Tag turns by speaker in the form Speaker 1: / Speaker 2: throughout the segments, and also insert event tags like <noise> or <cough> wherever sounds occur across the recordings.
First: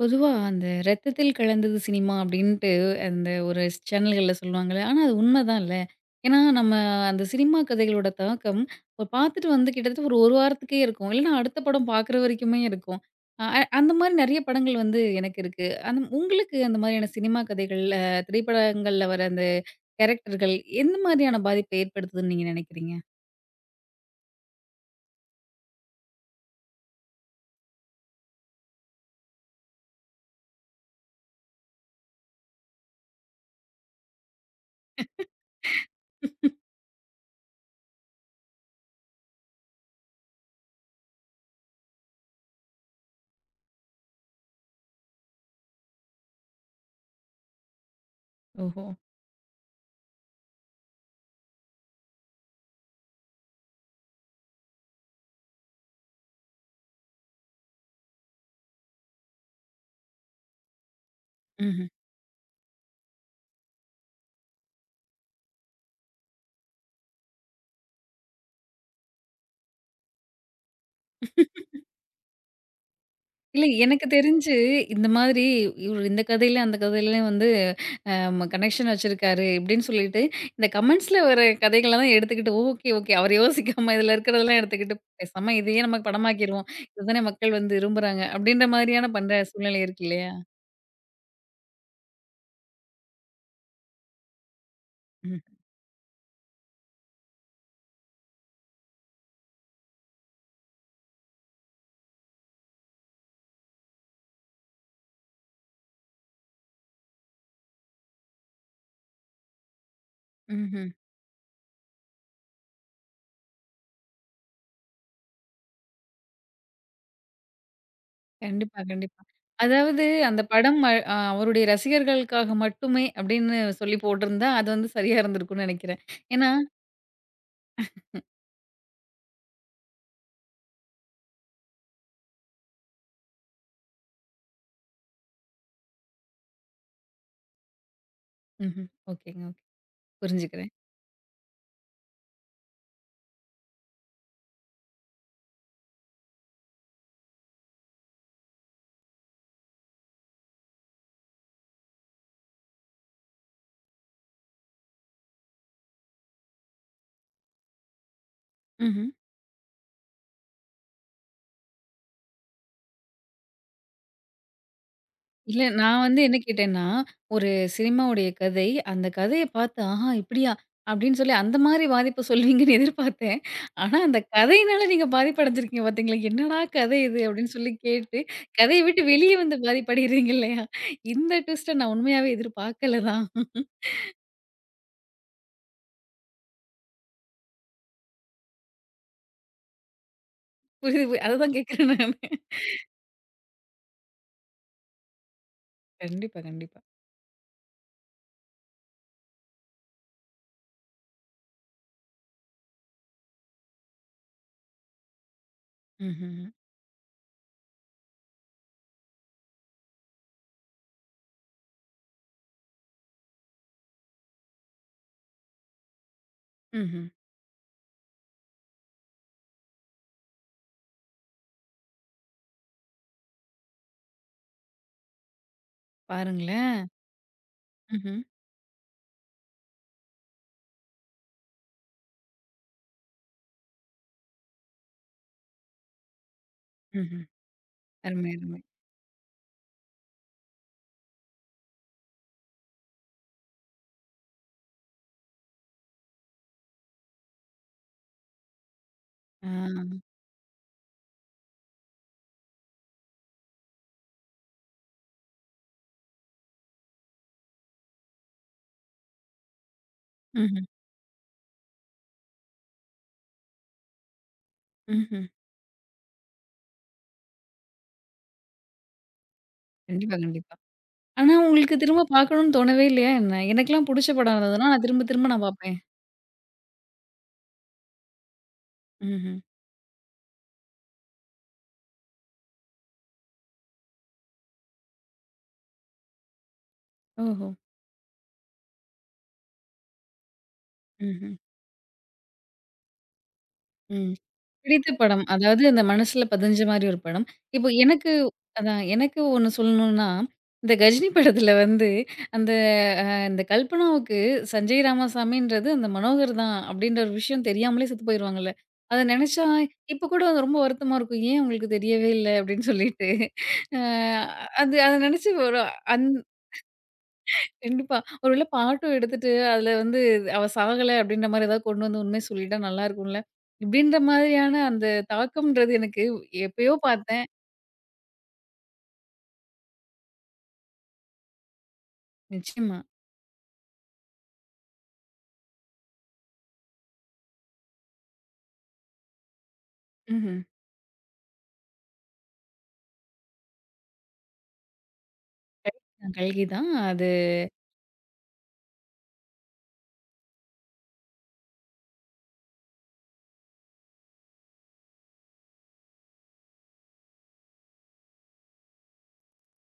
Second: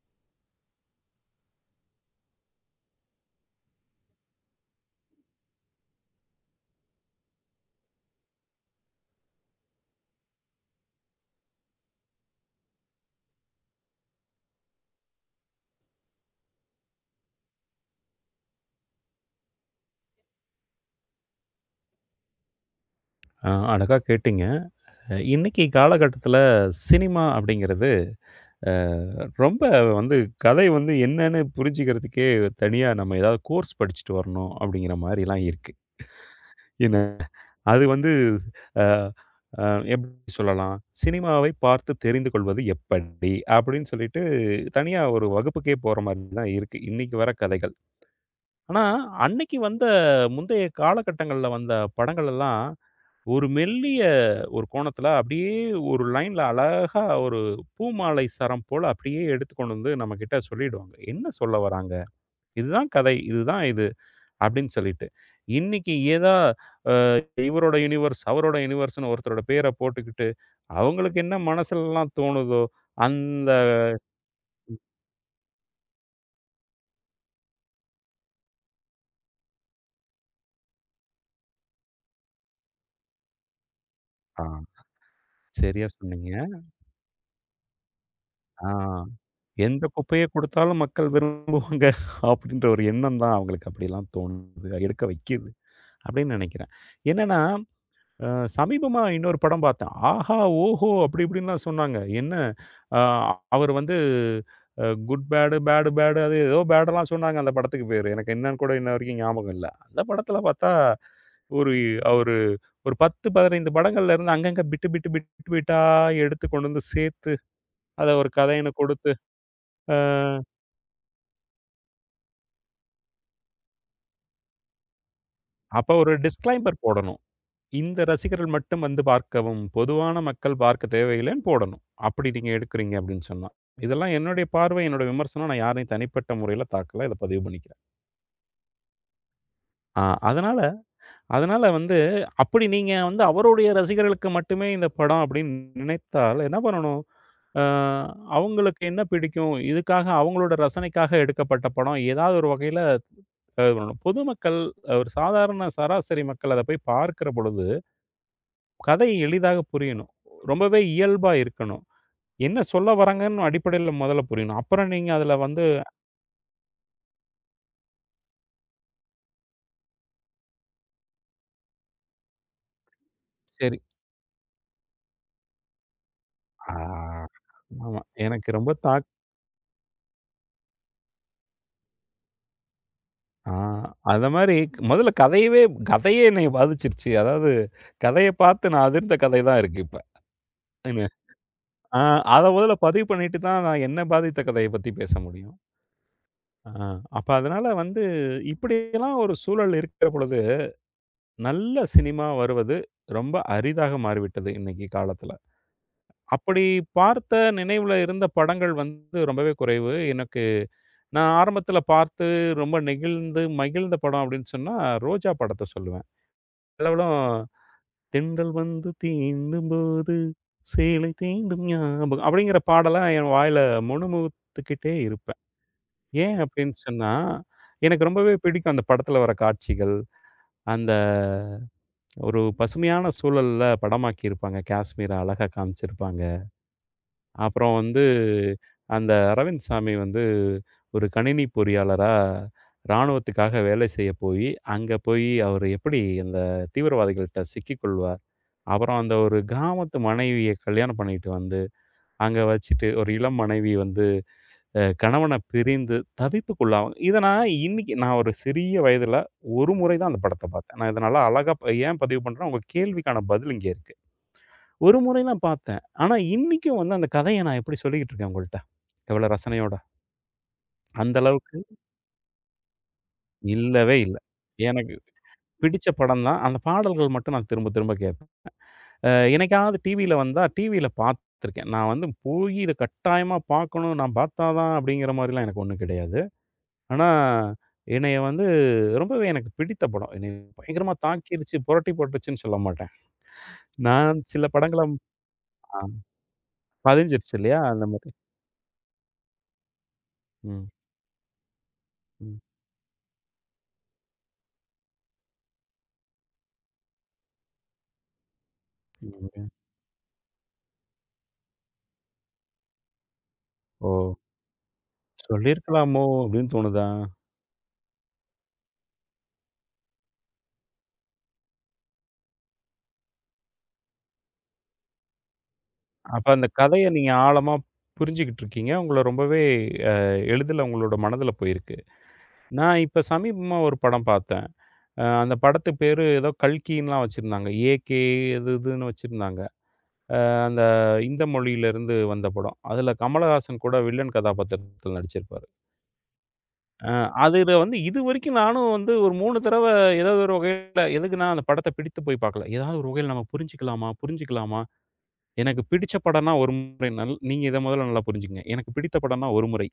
Speaker 1: பொதுவா அந்த "ரத்தத்தில் கலந்தது சினிமா" அப்படின்ட்டு அந்த ஒரு சேனல்கள்ல சொல்லுவாங்கல்ல. ஆனா அது உண்மைதான் இல்ல. ஏன்னா நம்ம அந்த சினிமா கதைகளோட தாக்கம் இப்ப பார்த்துட்டு வந்து கிட்டத்தட்ட ஒரு 1 வாரத்துக்கே இருக்கும். இல்லன்னா அடுத்த படம் பார்க்குற வரைக்குமே இருக்கும். அ அ அந்த மாரி நெறைய படங்கள் வந்து எனக்கு இருக்கு. உங்களுக்கு அந்த மாதிரியான சினிமா கதைகள்ல, திரைப்படங்கள்ல வர அந்த கேரக்டர்கள் எந்த மாதிரியான பாதிப்பை ஏற்படுத்துதுன்னு நீங்க நினைக்கிறீங்க?
Speaker 2: அழகா கேட்டீங்க. இன்னைக்கு காலகட்டத்தில சினிமா அப்படிங்கிறது, அ ரொம்ப வந்து கதை வந்து என்னன்னு புரிஞ்சுக்கிறதுக்கே தனியா நம்ம ஏதாவது கோர்ஸ் படிச்சுட்டு வரணும் அப்படிங்கிற மாரிலாம் இருக்கு. ஏன்னா, அது வந்து அ அ எப்படி சொல்லலாம்? சினிமாவை பார்த்து தெரிந்து கொள்வது எப்படி? அப்படின்னு சொல்லிட்டு தனியா ஒரு வகுப்புக்கே போற மாரி தான் இருக்கு, இன்னைக்கு வர கதைகள். ஆனா,
Speaker 1: ஓஹோ!
Speaker 2: அன்னைக்கு வந்த முந்தைய காலகட்டங்கள்ல வந்த படங்கள் எல்லாம் ஒரு மெல்லிய ஒரு கோணத்தில அப்படியே ஒரு லைன்ல அழகா ஒரு பூமாலை சரம் போல அப்படியே எடுத்து கொண்டு வந்து நம்மகிட்ட சொல்லிடுவாங்க. என்ன சொல்ல
Speaker 1: ம்ஹ்ம்.
Speaker 2: வராங்க? இதுதான் கதை. இதுதான் இது அப்படின்னு சொல்லிட்டு. இன்னைக்கு ஏதா அ இவரோட யூனிவர்ஸ், அவரோட யூனிவர்ஸ்ன்னு ஒருத்தரோட பேர போட்டுக்கிட்டு, அவங்களுக்கு என்ன மனசுலலாம் தோணுதோ, அந்த
Speaker 1: இல்ல எனக்கு தெரிஞ்சு இந்த மாதிரி இவரு இந்த கதையில, அந்த கதையிலயும் வந்து கனெக்ஷன் வச்சிருக்காரு இப்படின்னு சொல்லிட்டு, இந்த கமெண்ட்ஸ்ல வர கதைகள தான் எடுத்துக்கிட்டு, ஓகே, ஓகே. அவர் யோசிக்காம இதுல
Speaker 2: ஆ
Speaker 1: இருக்கிறதெல்லாம் எடுத்துக்கிட்டு, பேசாம இதையே
Speaker 2: சரியா
Speaker 1: நம்ம
Speaker 2: சொன்னீங்க.
Speaker 1: படமாக்கிருவோம். இதுதானே மக்கள் வந்து விரும்புறாங்க. அப்படின்ற
Speaker 2: ஆ
Speaker 1: மாதிரியான பண்ற சூழ்நிலை
Speaker 2: எந்த
Speaker 1: இருக்கு
Speaker 2: குப்பைய
Speaker 1: இல்லையா?
Speaker 2: குடுத்தாலும் மக்கள் விரும்புவாங்க அப்படின்ற ஒரு எண்ணம் தான் அவங்களுக்கு அப்படிலாம் தோணுது. எடுக்க வைக்கிது
Speaker 1: ம்.
Speaker 2: அப்படின்னு நினைக்கிறேன். என்னன்னா அ சமீபமா இன்னொரு படம் பார்த்தேன். ஆஹா! ஓஹோ! அப்படி இப்படின்லாம் சொன்னாங்க. என்ன அ அவர் வந்து குட் பேடு, பேடு பேடு அது ஏதோ பேடெல்லாம் சொன்னாங்க அந்த படத்துக்கு பேரு. எனக்கு என்னன்னு கூட இன்ன வரைக்கும் ஞாபகம் இல்ல. அந்த படத்துல பார்த்தா,
Speaker 1: ம்ஹ்ம்.
Speaker 2: ஒரு அவரு ஒரு 10, 15 படங்கள்ல இருந்து அங்கங்க பிட்டு பிட்டு பிட்டு பிட்டா எடுத்து கொண்டு வந்து சேர்த்து, அத ஒரு கதைன்னு
Speaker 1: கண்டிப்பா,
Speaker 2: கொடுத்து,
Speaker 1: கண்டிப்பா.
Speaker 2: அ
Speaker 1: அதாவது அந்த படம் அ அ, அவருடைய ரசிகர்களுக்காக மட்டுமே அப்படின்னு சொல்லி போட்டிருந்தா, அது வந்து சரியா இருந்திருக்கும்னு
Speaker 2: அப்ப
Speaker 1: நெனைக்கிறேன்.
Speaker 2: ஒரு
Speaker 1: ஏன்னா
Speaker 2: டிஸ்க்ளைமர் போடணும். இந்த ரசிகர்கள் மட்டும் வந்து பார்க்கவும், பொதுவான மக்கள் பார்க்க தேவையில்லைன்னு போடணும். அப்படி நீங்க எடுக்குறீங்க அப்படின்னு சொன்னா. இதெல்லாம் என்னுடைய பார்வை, என்னோட விமர்சனம். நான் யாரையும் தனிப்பட்ட முறையில தாக்கல. இத பதிவு பண்ணிக்கிறேன்.
Speaker 1: ம்ஹ்ம். ஓகேங்க, ஓகே.
Speaker 2: ஆ அதனால
Speaker 1: புரிஞ்சுக்கிறேன்.
Speaker 2: அதனால வந்து அப்படி நீங்க வந்து அவருடைய ரசிகர்களுக்கு மட்டுமே இந்த படம் அப்படின்னு நினைத்தால் என்ன பண்ணணும்? அ அவங்களுக்கு என்ன பிடிக்கும்? இதுக்காக அவங்களோட ரசனைக்காக எடுக்கப்பட்ட படம் ஏதாவது ஒரு வகையில அ பொதுமக்கள் ஒரு சாதாரண சராசரி மக்கள் அத போய் பார்க்கிற பொழுது
Speaker 1: ம்ஹ்ம்.
Speaker 2: கதை எளிதாக புரியணும். ரொம்பவே இயல்பா இருக்கணும். என்ன சொல்ல வராங்கன்னு அடிப்படையில முதல்ல புரியணும். அப்புறம் நீங்க அதுல
Speaker 1: இல்ல
Speaker 2: வந்து
Speaker 1: நான் வந்து என்ன கேட்டேன்னா, ஒரு சினிமாவுடைய கதை, அந்த கதைய பார்த்து, "ஆஹா! இப்படியா?" அப்படின்னு சொல்லி அந்த மாரி பாதிப்பு சொல்லுவீங்கன்னு <laughs> எதிர்பார்த்தேன்.
Speaker 2: சரி.
Speaker 1: ஆனா அந்த கதையினால நீங்க பாதிப்படைஞ்சிருக்கீங்க பார்த்தீங்களா? "என்னடா கதை இது?"
Speaker 2: ஆ
Speaker 1: அப்படின்னு சொல்லி
Speaker 2: ஆமா.
Speaker 1: கேட்டு,
Speaker 2: எனக்கு ரொம்ப
Speaker 1: கதைய விட்டு
Speaker 2: தாக்
Speaker 1: வெளிய வந்து பாதிப்படைகிறீங்க இல்லையா? இந்த ட்விஸ்ட்ட நான் உண்மையாவே எதிர்பார்க்கல தான்.
Speaker 2: ஆ
Speaker 1: <laughs>
Speaker 2: அந்த மாரி முதல்ல கதையே என்னைய பாதிச்சிருச்சு. அதாவது கதைய பார்த்து நான் அதிர்ந்த கதை தான் இருக்கு இப்ப.
Speaker 1: புரியுது
Speaker 2: என்ன
Speaker 1: அததான் கேட்கிறேன்
Speaker 2: ஆ
Speaker 1: நானு.
Speaker 2: அத முதல்ல பதிவு பண்ணிட்டு தான் நான் என்ன பாதித்த கதைய பத்தி பேச முடியும்.
Speaker 1: கண்டிப்பா,
Speaker 2: ஆ
Speaker 1: கண்டிப்பா.
Speaker 2: அப்ப அதனால வந்து இப்படியெல்லாம் ஒரு சூழல் இருக்கிற பொழுது, நல்ல சினிமா வருவது ரொம்ப அரிதாக மாறிவிட்டது இன்னைக்கு காலத்துல.
Speaker 1: ம்ஹ்ம்.
Speaker 2: அப்படி பார்த்த நினைவுல இருந்த படங்கள் வந்து ரொம்பவே குறைவு. எனக்கு நான் ஆரம்பத்தில பார்த்து ரொம்ப நெகிழ்ந்து, மகிழ்ந்த படம் அப்படின்னு சொன்னா, ரோஜா படத்த சொல்லுவேன்.
Speaker 1: ம்ஹ்ம்.
Speaker 2: அதுலவளும் "தென்றல் வந்து தீண்டும்போது சேலை தீண்டும் ஞாபகம்" அப்படிங்கிற பாடலா என் வாயில முணுமுணுத்துக்கிட்டே இருப்பேன். ஏன் அப்படின்னு
Speaker 1: பாருங்களேன்.
Speaker 2: சொன்னா, எனக்கு
Speaker 1: ம்ஹ்ம்.
Speaker 2: ரொம்பவே பிடிக்கும் அந்த படத்துல வர காட்சிகள். அந்த ஒரு பசுமையான சூழல்ல படமாக்கியிருப்பாங்க. காஷ்மீர அழகா காமிச்சிருப்பாங்க.
Speaker 1: ம்ஹ்ம்.
Speaker 2: அப்புறம் வந்து
Speaker 1: அருமை, அருமை.
Speaker 2: அந்த அரவிந்த் சாமி வந்து ஒரு கணினி பொறியாளரா ராணுவத்துக்காக வேலை செய்ய போய், அங்க போய் அவரு எப்படி அந்த தீவிரவாதிகள்ட்ட சிக்கிக்கொள்வார். அப்புறம் அந்த ஒரு
Speaker 1: ஆ.
Speaker 2: கிராமத்து மனைவிய கல்யாணம் பண்ணிட்டு வந்து, அங்க வச்சுட்டு ஒரு இளம் மனைவி வந்து கணவன பிரிந்து தவிப்புக்குள்ளாவாங்க. இத நான் இன்னைக்கு ஒரு சிறிய வயதுல ஒரு முறை தான் அந்த படத்த
Speaker 1: ம்ஹ்ம்.
Speaker 2: பார்த்தேன். நான் இத நல்லா அழகா ஏன் பதிவு பண்றேன்னா, உங்க கேள்விக்கான பதில் இங்கே இருக்கு. ஒரு முறை
Speaker 1: ம்ஹ்ம்.
Speaker 2: தான் பார்த்தேன். ஆனா, இன்னைக்கும் வந்து அந்த கதைய நான் எப்படி சொல்லிக்கிட்டு இருக்கேன் உங்கள்ட்ட. எவ்வளோ ரசனையோட.
Speaker 1: கண்டிப்பா, கண்டிப்பா.
Speaker 2: அந்த
Speaker 1: ஆனா,
Speaker 2: அளவுக்கு
Speaker 1: உங்களுக்கு திரும்ப பார்க்கணும்னு தோணவே இல்லையா என்ன? எனக்கெல்லாம்
Speaker 2: இல்லவே
Speaker 1: புடிச்ச
Speaker 2: இல்ல.
Speaker 1: படம் இருந்ததுன்னா, நான்
Speaker 2: எனக்கு
Speaker 1: திரும்ப திரும்ப நான் பார்ப்பேன்.
Speaker 2: பிடிச்ச படம் தான். அந்த பாடல்கள் மட்டும் நான் திரும்ப திரும்ப கேட்பேன். அ
Speaker 1: ம்ஹ்ம்.
Speaker 2: என்னைக்காவது டிவியில வந்தா, டிவியில பார்த்துருக்கேன். நான் வந்து போய் இத கட்டாயமா பார்க்கணும், நான் பார்த்தா தான் அப்படிங்கிற மாரிலாம் எனக்கு ஒண்ணும் கிடையாது. ஆனா,
Speaker 1: ஓஹோ!
Speaker 2: என்னைய வந்து ரொம்பவே எனக்கு பிடித்த படம். என்னைய பயங்கரமா
Speaker 1: ம்ஹ்ம்.
Speaker 2: தாக்கிருச்சு, புரட்டி போட்டுருச்சுன்னு சொல்ல மாட்டேன்.
Speaker 1: ம்.
Speaker 2: நான் சில படங்கள
Speaker 1: பிடித்த படம். அதாவது
Speaker 2: ஆ
Speaker 1: அந்த மனசுல பதிஞ்ச மாரி ஒரு படம்.
Speaker 2: பதிஞ்சிருச்சு இல்லையா?
Speaker 1: இப்போ
Speaker 2: அந்த மாரி.
Speaker 1: எனக்கு அதான் எனக்கு ஒண்ணு சொல்லணும்னா,
Speaker 2: ம்,
Speaker 1: இந்த கஜினி படத்துல வந்து
Speaker 2: ம்.
Speaker 1: அந்த அ இந்த கல்பனாவுக்கு சஞ்சய் ராமசாமின்றது அந்த மனோகர் தான் அப்டின்ற ஒரு விஷயம் தெரியாமலே செத்து போயிருவாங்கல்ல. அத நெனச்சா
Speaker 2: ம்.
Speaker 1: இப்ப கூட அது ரொம்ப வருத்தமா இருக்கும். ஏன் உங்களுக்கு தெரியவே இல்ல அப்டின்னு சொல்லிட்டு. அ
Speaker 2: ஓ!
Speaker 1: அத நெனச்சு ஒரு
Speaker 2: சொல்லியிருக்கலாமோ!
Speaker 1: அந்த
Speaker 2: அப்படின்னு தோணுதா?
Speaker 1: கண்டிப்பா. ஒரு வேள பாட்டும் எடுத்துட்டு, அதுல வந்து அவ சாகல அப்டின்ற மாரி ஏதாவது கொண்டு வந்து உண்மைய சொல்லிட்டா நல்லா இருக்கும்ல. இப்டின்ற மாதிரியான அந்த தாக்கம்ன்றது எனக்கு
Speaker 2: அப்ப அந்த
Speaker 1: எப்பயோ
Speaker 2: கதைய நீங்க
Speaker 1: பார்த்தேன்.
Speaker 2: ஆழமா புரிஞ்சுகிட்டு இருக்கீங்க. உங்கள ரொம்பவே அ எளிதில உங்களோட மனதில போயிருக்கு.
Speaker 1: நிச்சயமா.
Speaker 2: நான் இப்ப சமீபமா ஒரு படம் பார்த்தேன். அந்த படத்து பேரு ஏதோ கல்கின்லாம் வச்சிருந்தாங்க. ஏகே அது இதுன்னு வச்சிருந்தாங்க.
Speaker 1: ம்ஹ்ம்.
Speaker 2: அந்த இந்த மொழியிலிருந்து வந்த படம். அதுல கமலஹாசன் கூட வில்லன் கதாபாத்திரத்துல நடிச்சிருப்பாரு.
Speaker 1: நான் கல்கி தான்.
Speaker 2: அ
Speaker 1: அது
Speaker 2: அதுல வந்து இதுவரைக்கும் நானும் வந்து ஒரு 3 தடவ ஏதாவது ஒரு வகையில எதுக்கு நான் அந்த படத்த பிடித்து போய் பார்க்கல. ஏதாவது ஒரு வகையில நம்ம புரிஞ்சுக்கலாமா? எனக்கு பிடிச்ச படம்னா ஒரு முறை நல் நீங்க இத முதல்ல நல்லா புரிஞ்சுக்கங்க. எனக்கு பிடித்த படம்னா ஒரு முறை.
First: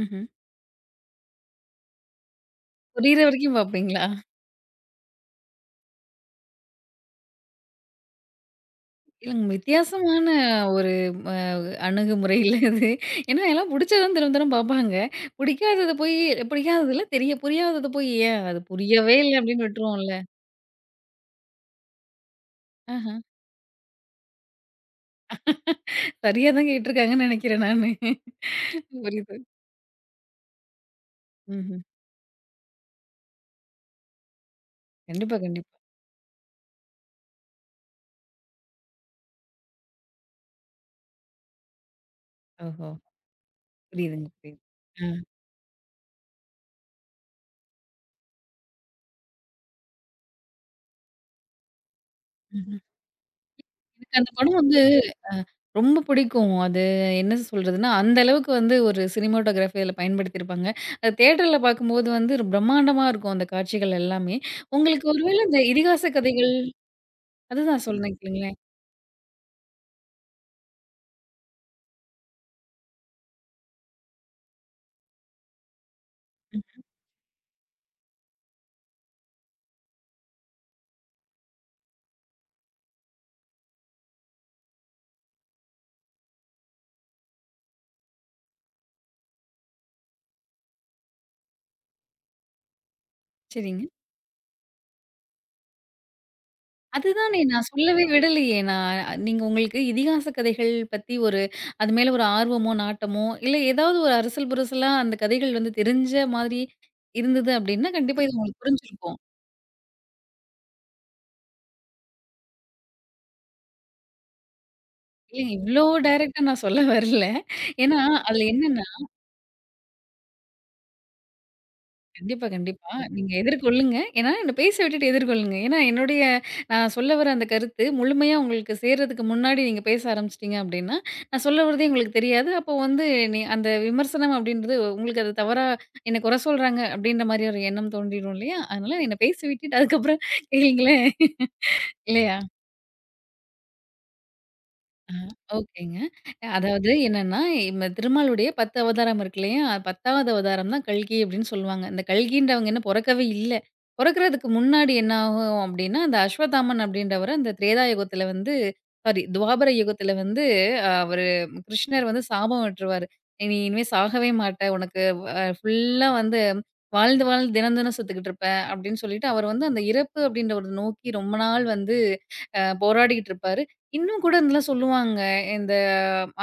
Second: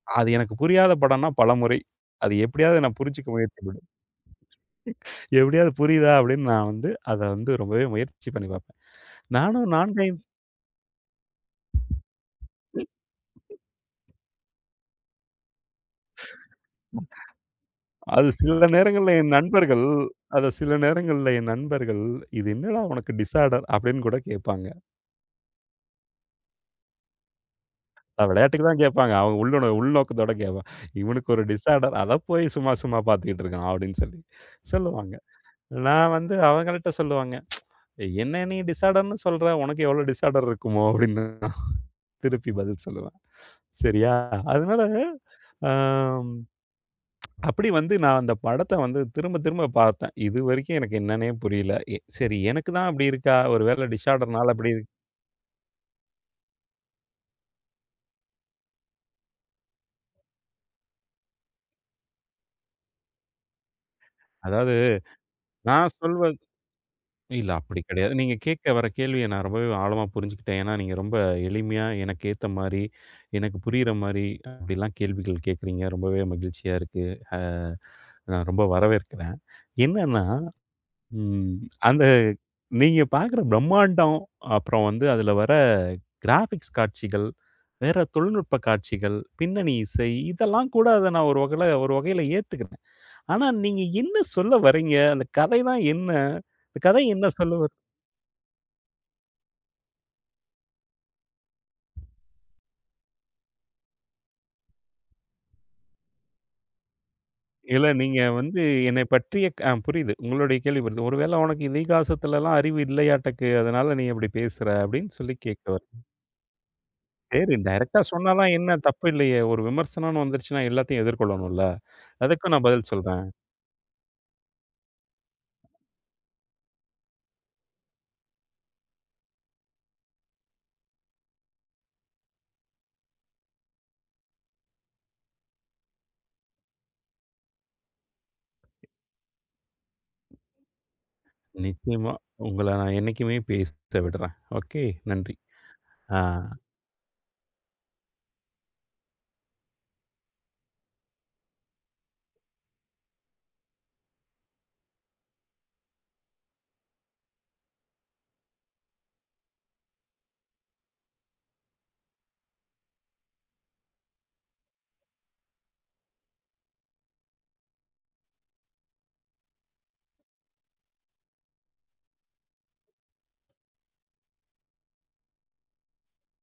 Speaker 1: ம்ஹ்ம்.
Speaker 2: அது எனக்கு புரியாத படம்னா பலமுறை. அது எப்படியாவது நான்
Speaker 1: புரியிற
Speaker 2: புரிஞ்சுக்க
Speaker 1: வரைக்கும்
Speaker 2: முயற்சி பண்ணுவேன்.
Speaker 1: பார்ப்பீங்களா?
Speaker 2: எப்படியாவது புரியுதா அப்படின்னு நான் வந்து அத வந்து ரொம்பவே முயற்சி பண்ணி பார்ப்பேன்.
Speaker 1: இல்லங்க
Speaker 2: நானும் 4, 5
Speaker 1: வித்தியாசமான ஒரு ம அணுகுமுறை இல்ல இது. ஏன்னா எல்லாம் புடிச்சதும் திரும்ப திரும்ப பார்ப்பாங்க. புடிக்காதது போய் புடிக்காததுல தெரிய புரியாதது போய்
Speaker 2: அது
Speaker 1: ஏன் அது
Speaker 2: சில நேரங்கள்ல
Speaker 1: புரியவே
Speaker 2: என்
Speaker 1: இல்ல அப்டின்னு
Speaker 2: நண்பர்கள்
Speaker 1: விட்டுருவோம்ல.
Speaker 2: அத சில நேரங்கள்ல என் நண்பர்கள், "இது என்னடா
Speaker 1: ஆஹ.
Speaker 2: உனக்கு டிஸார்டர்" அப்படின்னு கூட கேட்பாங்க.
Speaker 1: சரியா தான் கேட்டுருக்காங்கன்னு நெனைக்கிறேன் நானு.
Speaker 2: விளையாட்டுக்கு தான் கேட்பாங்க.
Speaker 1: புரியுது.
Speaker 2: அவங்க உள்ளோட உள்நோக்கத்தோட கேட்பான். "இவனுக்கு ஒரு
Speaker 1: ம்ஹ்ம்.
Speaker 2: டிஸார்டர். அத போய் சும்மா சும்மா பார்த்துக்கிட்டு இருக்கான்" அப்படின்னு சொல்லி சொல்லுவாங்க.
Speaker 1: கண்டிப்பா, கண்டிப்பா.
Speaker 2: நான் வந்து அவங்கள்ட்ட சொல்லுவாங்க. "என்ன நீ டிஸார்டர்ன்னு சொல்ற, உனக்கு எவ்ளோ டிஸார்டர் இருக்குமோ?" அப்படின்னு திருப்பி பதில்
Speaker 1: ஓஹோ!
Speaker 2: சொல்லுவேன். சரியா?
Speaker 1: புரியுதுங்க, புரியுது.
Speaker 2: அதனால
Speaker 1: ஆ.
Speaker 2: ஆம், அப்படி வந்து நான் அந்த படத்த வந்து திரும்ப திரும்ப பார்த்தேன். இதுவரைக்கும் எனக்கு என்னன்னே புரியல. எ சரி எனக்கு
Speaker 1: ம்ஹ்ம்.
Speaker 2: தான் அப்படி இருக்கா? ஒருவேள
Speaker 1: எனக்கு அந்த
Speaker 2: டிஸார்டர்னால
Speaker 1: படம்
Speaker 2: அப்படி
Speaker 1: வந்து
Speaker 2: இருக்
Speaker 1: ரொம்ப பிடிக்கும். அது என்ன சொல்றதுன்னா, அந்த அளவுக்கு வந்து ஒரு சினிமாட்டோகிராஃபி அதில பயன்படுத்தியிருப்பாங்க. அது தியேட்டர்ல பார்க்கும்போது வந்து பிரம்மாண்டமா இருக்கும் அந்த காட்சிகள் எல்லாமே.
Speaker 2: அதாவது
Speaker 1: உங்களுக்கு ஒருவேளை இந்த
Speaker 2: நான்
Speaker 1: இதிகாச
Speaker 2: சொல்வது
Speaker 1: கதைகள்
Speaker 2: இல்ல அப்படி
Speaker 1: அதுதான்
Speaker 2: கிடையாது.
Speaker 1: சொல்றேன்
Speaker 2: நீங்க
Speaker 1: கேளுங்களேன்.
Speaker 2: கேட்க வர கேள்விய நான் ரொம்பவே ஆழமா புரிஞ்சுக்கிட்டேன். ஏன்னா, நீங்க ரொம்ப எளிமையா எனக்கு ஏத்த மாரி, எனக்கு புரியிற மாரி அப்படிலாம் கேள்விகள் கேட்கிறீங்க. ரொம்பவே மகிழ்ச்சியா
Speaker 1: ம்.
Speaker 2: இருக்கு. நான் ரொம்ப வரவேற்கிறேன். என்னன்னா ம். அந்த நீங்க பார்க்குற பிரம்மாண்டம், அப்புறம் வந்து அதில வர கிராஃபிக்ஸ் காட்சிகள், வேற தொழில்நுட்ப காட்சிகள், பின்னணி இசை இதெல்லாம் கூட அத நான் ஒரு வகையில ஏத்துக்கிறேன். ஆனா நீங்க
Speaker 1: சரிங்க.
Speaker 2: என்ன சொல்ல வரீங்க? அந்த கதை தான் என்ன? இந்த கதை என்ன
Speaker 1: அதுதானே
Speaker 2: சொல்ல
Speaker 1: நான்
Speaker 2: வருது?
Speaker 1: சொல்லவே விடலையே! நான் அ, நீங்க உங்களுக்கு இதிகாச கதைகள் பத்தி ஒரு அது மேல ஒரு ஆர்வமோ, நாட்டமோ இல்ல ஏதாவது ஒரு அரசல் புரசலா அந்த கதைகள் வந்து தெரிஞ்ச மாதிரி இருந்தது
Speaker 2: இல்ல
Speaker 1: அப்டின்னா,
Speaker 2: நீங்க
Speaker 1: கண்டிப்பா இது உங்களுக்கு
Speaker 2: வந்து என்னை
Speaker 1: புரிஞ்சிருக்கும்.
Speaker 2: பற்றிய புரியுது. உங்களுடைய கேள்வி புரியுது. "ஒருவேளை உனக்கு இந்த இதிகாசத்துலலாம் அறிவு இல்லையாட்டக்கு, அதனால நீ அப்படி பேசுற" அப்படின்னு சொல்லி
Speaker 1: இல்ல
Speaker 2: கேட்க
Speaker 1: இவ்ளோ
Speaker 2: வர்றேன்.
Speaker 1: டைரக்ட்டா நான் சொல்ல வரல.
Speaker 2: சரி.
Speaker 1: ஏன்னா,
Speaker 2: டைரக்ட்டா சொன்னா
Speaker 1: அதுல
Speaker 2: தான் என்ன
Speaker 1: என்னன்னா
Speaker 2: தப்பு இல்லையே! ஒரு விமர்சனம்னு வந்துருச்சுன்னா, எல்லாத்தையும் எதிர்கொள்ளணும்ல.
Speaker 1: கண்டிப்பா,
Speaker 2: அதுக்கும் நான் பதில்
Speaker 1: கண்டிப்பா.
Speaker 2: சொல்றேன்.
Speaker 1: நீங்க எதிர்கொள்ளுங்க. ஏன்னா என்ன பேச விட்டுட்டு எதிர்கொள்ளுங்க. ஏன்னா என்னுடைய நான் சொல்ல வர அந்த கருத்து முழுமையா உங்களுக்கு சேர்றதுக்கு முன்னாடி நீங்க பேச ஆரம்பிச்சிட்டீங்க அப்டின்னா, நான் சொல்ல வரதே உங்களுக்கு தெரியாது. அப்போ வந்து நீ அந்த விமர்சனம் அப்டின்றது உங்களுக்கு அது தவறா என்ன குறை சொல்றாங்க அப்டின்ற மாரி ஒரு எண்ணம் தோன்றிரும் இல்லையா? அதனால என்ன பேச விட்டுட்டு அதுக்கப்புறம் கேளுங்களேன்
Speaker 2: நிச்சயமா.
Speaker 1: இல்லையா?
Speaker 2: உங்கள நான் என்னைக்குமே பேச விடுறேன். ஓகே.
Speaker 1: ஆஹா,
Speaker 2: நன்றி.
Speaker 1: ஓகேங்க.
Speaker 2: ஆ
Speaker 1: அதாவது என்னன்னா, திருமாலுடைய 10 அவதாரம் இருக்கு இல்லையா? 10வது அவதாரம் தான் கல்கி அப்படின்னு சொல்லுவாங்க. இந்த கல்கின்றவங்க இன்னும் பொறக்கவே இல்ல. பொறக்கறதுக்கு முன்னாடி என்ன ஆகும் அப்படின்னா, அந்த அஸ்வத்தாமன் அப்படின்றவரு அந்த திரேதா யுகத்துல வந்து சாரி துவாபர யுகத்துல வந்து அவரு கிருஷ்ணர் வந்து சாபம் விட்டுருவாரு. "நீ இனிமே சாகவே மாட்ட. உனக்கு ஃபுல்லா வந்து வாழ்ந்து வாழ்ந்து தினம் தினம் செத்துக்கிட்டு இருப்ப" அப்படின்னு சொல்லிட்டு அவர் வந்து அந்த இறப்பு அப்படின்ற ஒரு நோக்கி ரொம்ப நாள் வந்து போராடிக்கிட்டு இருப்பாரு. இன்னும் கூட இதெல்லாம் சொல்லுவாங்க. இந்த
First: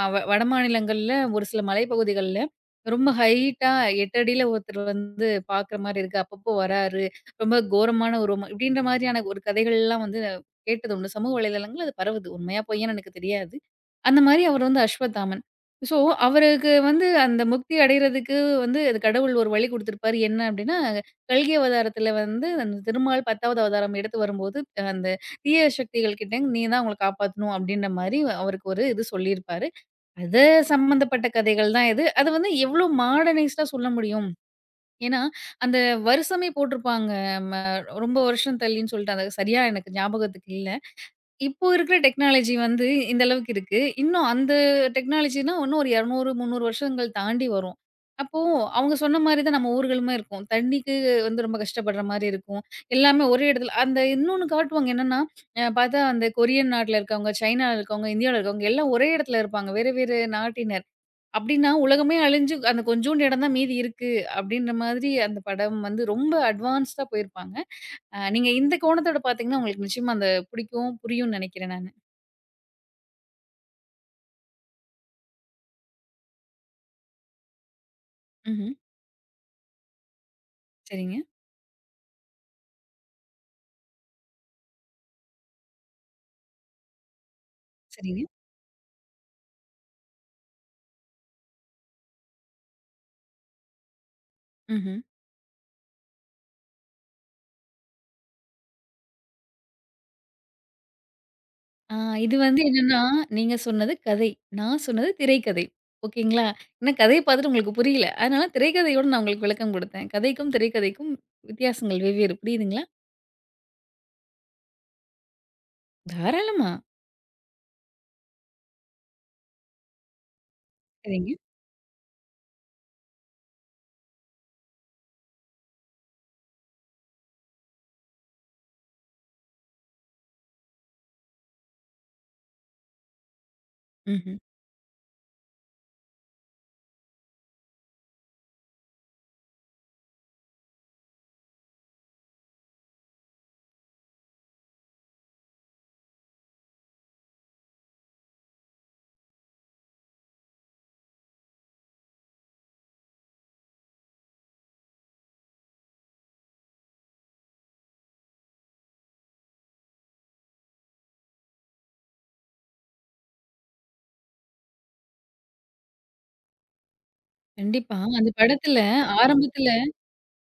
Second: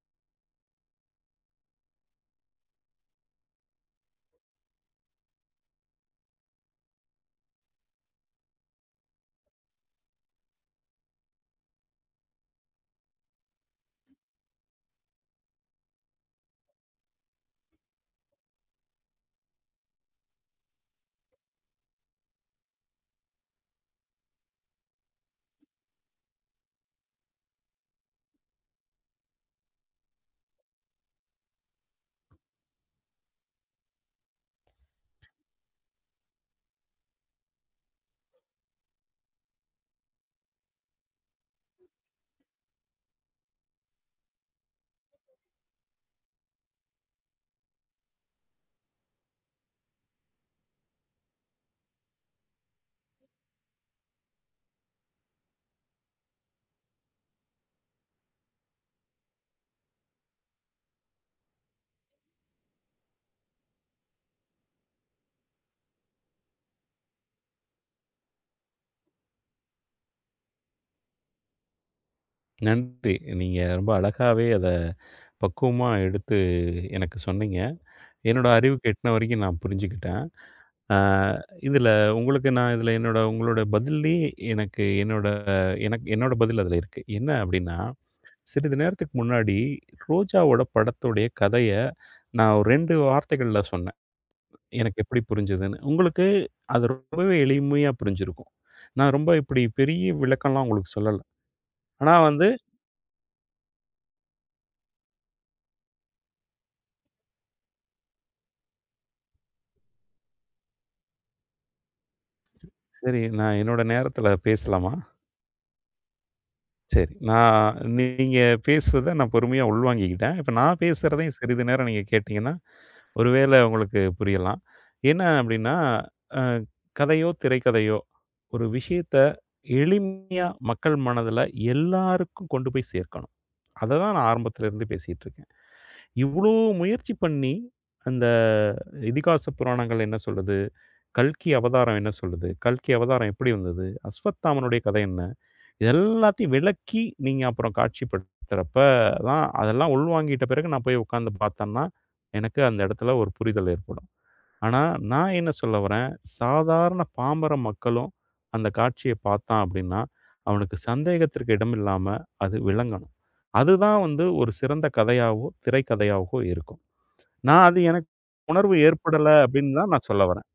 Speaker 1: அ வ வடமாநிலங்கள்ல ஒரு சில மலைப்பகுதிகள்ல ரொம்ப ஹைட்டா 8 அடியில ஒருத்தர் வந்து பார்க்குற மாரி இருக்கு. அப்பப்போ வராரு. ரொம்ப கோரமான உருவமா இப்படின்ற மாதிரியான ஒரு கதைகள்லாம் வந்து கேட்டது உண்டு. சமூக வலைதளங்கள்ல அது பரவுது. உண்மையா பொய்யான்னு எனக்கு தெரியாது. அந்த மாரி அவர் வந்து அஸ்வத்தாமன். ஸோ, அவருக்கு வந்து அந்த முக்தி அடையறதுக்கு வந்து அது கடவுள் ஒரு வழி குடுத்திருப்பாரு. என்ன அப்படின்னா, கல்கி அவதாரத்தில வந்து அந்த திருமால் 10வது அவதாரம் எடுத்து வரும்போது, அந்த தீய சக்திகள் கிட்டேருந்து நீ தான் அவங்கள காப்பாத்தணும் அப்டின்ற மாரி அவருக்கு ஒரு இது சொல்லியிருப்பாரு. அது சம்மந்தப்பட்ட கதைகள் தான் இது. அது வந்து எவ்ளோ மாடர்னைஸ்டா சொல்ல முடியும்? ஏன்னா, அந்த வருஷமே போட்டிருப்பாங்க. ம ரொம்ப வருஷம் தள்ளின்னு சொல்லிட்டு, அது சரியா எனக்கு ஞாபகத்துக்கு இல்ல. இப்போ இருக்கிற டெக்னாலஜி வந்து இந்த அளவுக்கு இருக்கு. இன்னும் அந்த டெக்னாலஜினா இன்னும் ஒரு 200, 300 வருஷங்கள் தாண்டி வரும். அப்போ அவங்க சொன்ன மாரி தான் நம்ம ஊர்களுமே இருக்கும். தண்ணிக்கு வந்து ரொம்ப கஷ்டப்படுற மாரி இருக்கும். எல்லாமே ஒரே இடத்துல அந்த இன்னொன்னு காட்டுவாங்க என்னன்னா, பார்த்தா அந்த கொரியன் நாட்ல இருக்கவங்க, சைனால இருக்கவங்க, இந்தியாவுல இருக்கவங்க எல்லாம் ஒரே இடத்துல இருப்பாங்க. வேறு வேறு நாட்டினர். அப்டின்னா உலகமே அழிஞ்சு அந்த கொஞ்சூண்டு இடம் தான் மீதி இருக்கு. அப்டின்ற மாதிரி அந்த படம் வந்து ரொம்ப அட்வான்ஸ்டா போயிருப்பாங்க. நீங்க இந்த கோணத்தோட பார்த்தீங்கன்னா, உங்களுக்கு நிச்சயமா அந்த பிடிக்கும், புரியும்னு நினைக்கிறேன் நானு.
Speaker 2: நன்றி. நீங்க ரொம்ப அழகாவே அத பக்குவமா எடுத்து எனக்கு சொன்னீங்க. என்னோட
Speaker 1: ம்ஹ்ம்.
Speaker 2: அறிவுக்கு எட்டுன வரைக்கும் நான் புரிஞ்சுக்கிட்டேன். ஆ
Speaker 1: சரிங்க,
Speaker 2: இதில உங்களுக்கு நான் இதில என்னோட உங்களோட பதில்லயே எனக்கு என்னோட எனக்கு என்னோட பதில் அதில இருக்கு. என்ன அப்டின்னா,
Speaker 1: சரிங்க.
Speaker 2: சிறிது நேரத்துக்கு முன்னாடி ரோஜாவோட படத்துடைய கதைய நான் ஒரு 2 வார்த்தைகள்ல சொன்னேன்.
Speaker 1: ம்ஹ்ம்.
Speaker 2: எனக்கு எப்படி புரிஞ்சதுன்னு. உங்களுக்கு அது ரொம்பவே எளிமையா புரிஞ்சிருக்கும். நான் ரொம்ப இப்படி பெரிய விளக்கம்லாம் உங்களுக்கு சொல்லல.
Speaker 1: ஆ
Speaker 2: ஆனா
Speaker 1: இது
Speaker 2: வந்து
Speaker 1: வந்து என்னன்னா, நீங்க சொன்னது கதை. நான் சொன்னது திரைக்கதை. ஓகேங்களா? ஏன்னா கதைய பார்த்துட்டு உங்களுக்கு புரியல. அதனால திரைக்கதையோட நான் உங்களுக்கு விளக்கம் குடுத்தேன். கதைக்கும், திரைக்கதைக்கும் வித்தியாசங்கள் வெவ்வேறு. புரியுதுங்களா?
Speaker 2: சரி நான் என்னோட நேரத்தில பேசலாமா?
Speaker 1: தாராளமா.
Speaker 2: சரி நான் நீங்க பேசுவத நான் பொறுமையா உள்வாங்கிக்கிட்டேன். இப்ப நான்
Speaker 1: சரிங்க.
Speaker 2: பேசுறதையும் சிறிது நேரம் நீங்க கேட்டீங்கன்னா ஒருவேளை உங்களுக்கு புரியலாம். என்ன அப்படின்னா, அ கதையோ, திரைக்கதையோ ஒரு விஷயத்த எளிமையா மக்கள் மனதில எல்லாருக்கும் கொண்டு போய் சேர்க்கணும். அததான் நான்
Speaker 1: ம்ஹ்ம்.
Speaker 2: ஆரம்பத்துல இருந்து பேசிட்டு இருக்கேன். இவ்ளோ முயற்சி பண்ணி அந்த இதிகாச புராணங்கள் என்ன சொல்லுது? கல்கி அவதாரம் என்ன சொல்லுது? கல்கி அவதாரம் எப்படி வந்தது? அஸ்வத்தாமனுடைய கதை என்ன? இது எல்லாத்தையும் விளக்கி நீங்க அப்புறம் காட்சிப்படுத்துறப்ப தான் அதெல்லாம் உள்வாங்கிட்ட பிறகு நான் போய் உட்காந்து பார்த்தன்னா, எனக்கு அந்த இடத்துல ஒரு புரிதல் ஏற்படும். ஆனா, நான் என்ன சொல்ல வரேன், சாதாரண பாமர மக்களும் அந்த காட்சிய பார்த்தான் அப்படின்னா, அவனுக்கு சந்தேகத்திற்கு இடமில்லாம அது விளங்கணும். அதுதான் வந்து ஒரு சிறந்த கதையாவோ, திரைக்கதையாகவோ இருக்கும். நான் அது
Speaker 1: கண்டிப்பா.
Speaker 2: எனக்கு
Speaker 1: அந்த
Speaker 2: உணர்வு
Speaker 1: படத்துல
Speaker 2: ஏற்படல
Speaker 1: ஆரம்பத்துல
Speaker 2: அப்படின்னு தான் நான் சொல்ல வரேன்.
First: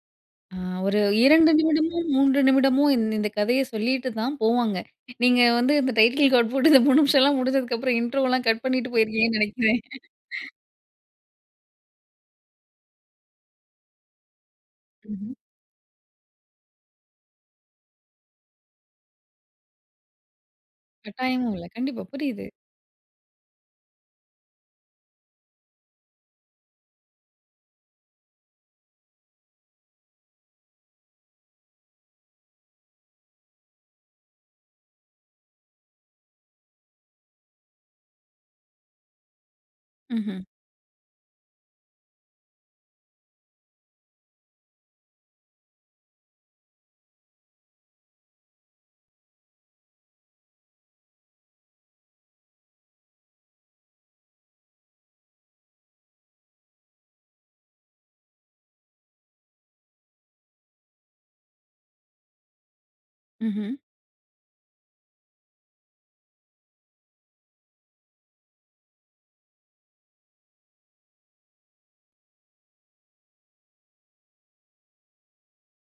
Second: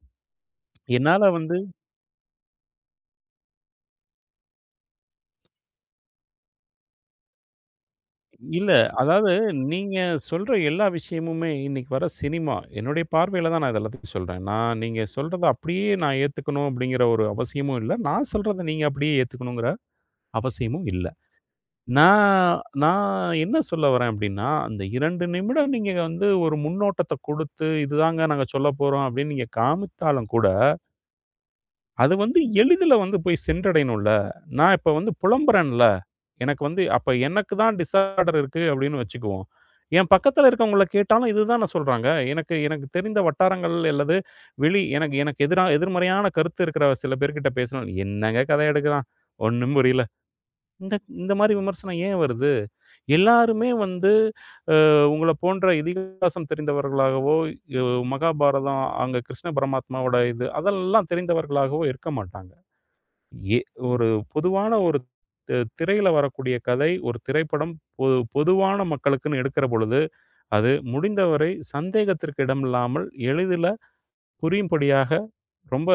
Speaker 1: ஆ ஒரு
Speaker 2: என்னால
Speaker 1: 2
Speaker 2: வந்து
Speaker 1: நிமிடமோ, 3 நிமிடமோ இந்த கதைய சொல்லிட்டு தான் போவாங்க. நீங்க வந்து இந்த டைட்டில் கார்ட் போட்டு இந்த 3 நிமிஷம்லாம் முடிஞ்சதுக்கப்புறம் இன்ட்ரோலாம் கட்
Speaker 2: இல்ல
Speaker 1: பண்ணிட்டு
Speaker 2: அதாவது
Speaker 1: போயிருக்கீங்கன்னு நெனைக்கிறேன்.
Speaker 2: நீங்க சொல்ற எல்லா விஷயமுமே இன்னைக்கு வர சினிமா, என்னுடைய பார்வையில தான் நான் இது எல்லாத்தையும் சொல்றேன். நான் நீங்க
Speaker 1: ம்ஹ்ம்.
Speaker 2: சொல்றத அப்படியே நான் ஏத்துக்கணும் அப்படிங்கிற ஒரு அவசியமும் இல்ல. நான் சொல்றத நீங்க அப்படியே ஏத்துக்கணுங்கிற அவசியமும் இல்ல.
Speaker 1: கட்டாயமும் இல்ல. கண்டிப்பா புரியுது.
Speaker 2: நான் நான் என்ன சொல்ல வரேன் அப்படின்னா, அந்த 2 நிமிடம் நீங்க வந்து ஒரு முன்னோட்டத்த குடுத்து, இதுதாங்க நாங்க சொல்லப் போறோம் அப்படின்னு நீங்க காமித்தாலும் கூட, அது வந்து எளிதில வந்து போய் சென்றடையணும்ல. நான் இப்ப வந்து புலம்புறேன்ல, எனக்கு வந்து அப்ப எனக்கு தான் டிஸார்டர் இருக்கு அப்படின்னு வச்சுக்குவோம். என்
Speaker 1: ம்ஹ்ம்.
Speaker 2: பக்கத்துல இருக்கவங்கள கேட்டாலும் இதுதான சொல்றாங்க. எனக்கு எனக்கு தெரிந்த வட்டாரங்கள் அல்லது வெளி எனக்கு எனக்கு எதிரா எதிர்மறையான கருத்து இருக்கிற சில பேர்கிட்ட பேசினாலும், "என்னங்க கதை எடுக்கிறான், ஒண்ணும் புரியல." இந்த இந்த மாரி விமர்சனம் ஏன் வருது? எல்லாருமே வந்து அ உங்கள போன்ற இதிகாசம் தெரிந்தவர்களாகவோ, யோ மகாபாரதம் அங்க கிருஷ்ண பரமாத்மாவோட இது அதெல்லாம் தெரிந்தவர்களாகவோ இருக்க மாட்டாங்க. எ
Speaker 1: ம்ஹ்ம்.
Speaker 2: ஒரு பொதுவான ஒரு தி திரையில வரக்கூடிய கதை, ஒரு திரைப்படம் பொ பொதுவான மக்களுக்குன்னு எடுக்கிற பொழுது, அது முடிந்தவரை சந்தேகத்திற்கு இடமில்லாமல் எளிதில புரியும்படியாக ரொம்ப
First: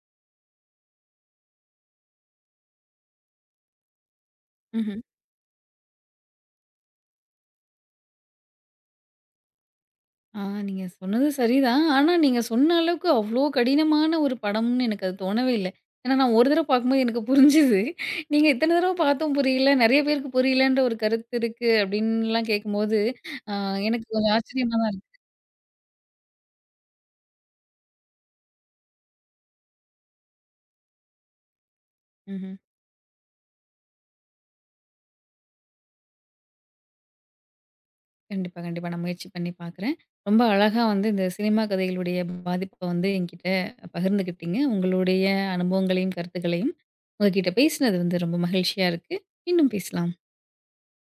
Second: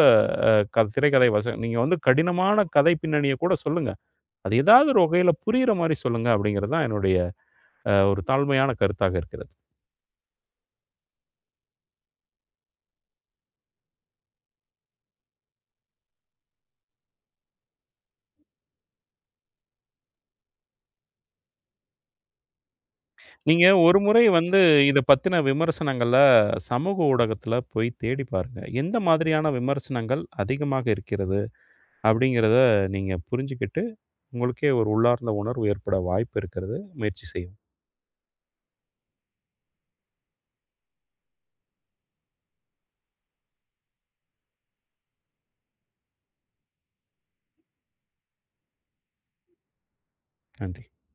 Speaker 2: க திரைக்கதை வசனம் நீங்க வந்து கடினமான கதை பின்னணிய கூட சொல்லுங்க. அது ஏதாவது
Speaker 1: ம்ஹ்ம்.
Speaker 2: ஒரு வகையில புரியிற மாரி சொல்லுங்க அப்படிங்கிறது தான் என்னுடைய ஒரு தாழ்மையான கருத்தாக இருக்கிறது.
Speaker 1: ஆ நீங்க சொன்னது சரிதான். ஆனா, நீங்க சொன்ன அளவுக்கு அவ்ளோ கடினமான ஒரு படம்னு எனக்கு அது தோணவே இல்ல. ஏன்னா, நான் ஒரு தடவ பார்க்கும்போது எனக்கு புரிஞ்சுது. நீங்க இத்தன தடவ பார்த்தும் புரியல, நெறைய பேருக்கு புரியலன்ற ஒரு கருத்து இருக்கு அப்டின்லாம் கேட்கும்போது, ஆ
Speaker 2: நீங்க ஒரு
Speaker 1: எனக்கு
Speaker 2: முறை
Speaker 1: கொஞ்சம்
Speaker 2: வந்து
Speaker 1: ஆச்சரியமா தான்
Speaker 2: இத
Speaker 1: இருக்கு.
Speaker 2: பத்தின விமர்சனங்கள சமூக ஊடகத்துல போய் தேடி பாருங்க. எந்த மாதிரியான விமர்சனங்கள் அதிகமாக இருக்கிறது
Speaker 1: ம்ஹ்ம்.
Speaker 2: அப்படிங்கிறத நீங்க புரிஞ்சுகிட்டு, உங்களுக்கே ஒரு உள்ளார்ந்த உணர்வு ஏற்பட வாய்ப்பு இருக்கிறது. முயற்சி செய்யவும்.
Speaker 1: கண்டிப்பா, கண்டிப்பா. நான் முயற்சி பண்ணி பார்க்குறேன். ரொம்ப அழகா வந்து இந்த சினிமா கதைகளுடைய பாதிப்ப வந்து என்கிட்ட பகிர்ந்துக்கிட்டீங்க. உங்களுடைய அனுபவங்களையும், கருத்துக்களையும் உங்ககிட்ட பேசினது வந்து ரொம்ப மகிழ்ச்சியா இருக்கு. மீண்டும் பேசலாம்.
Speaker 2: நன்றி.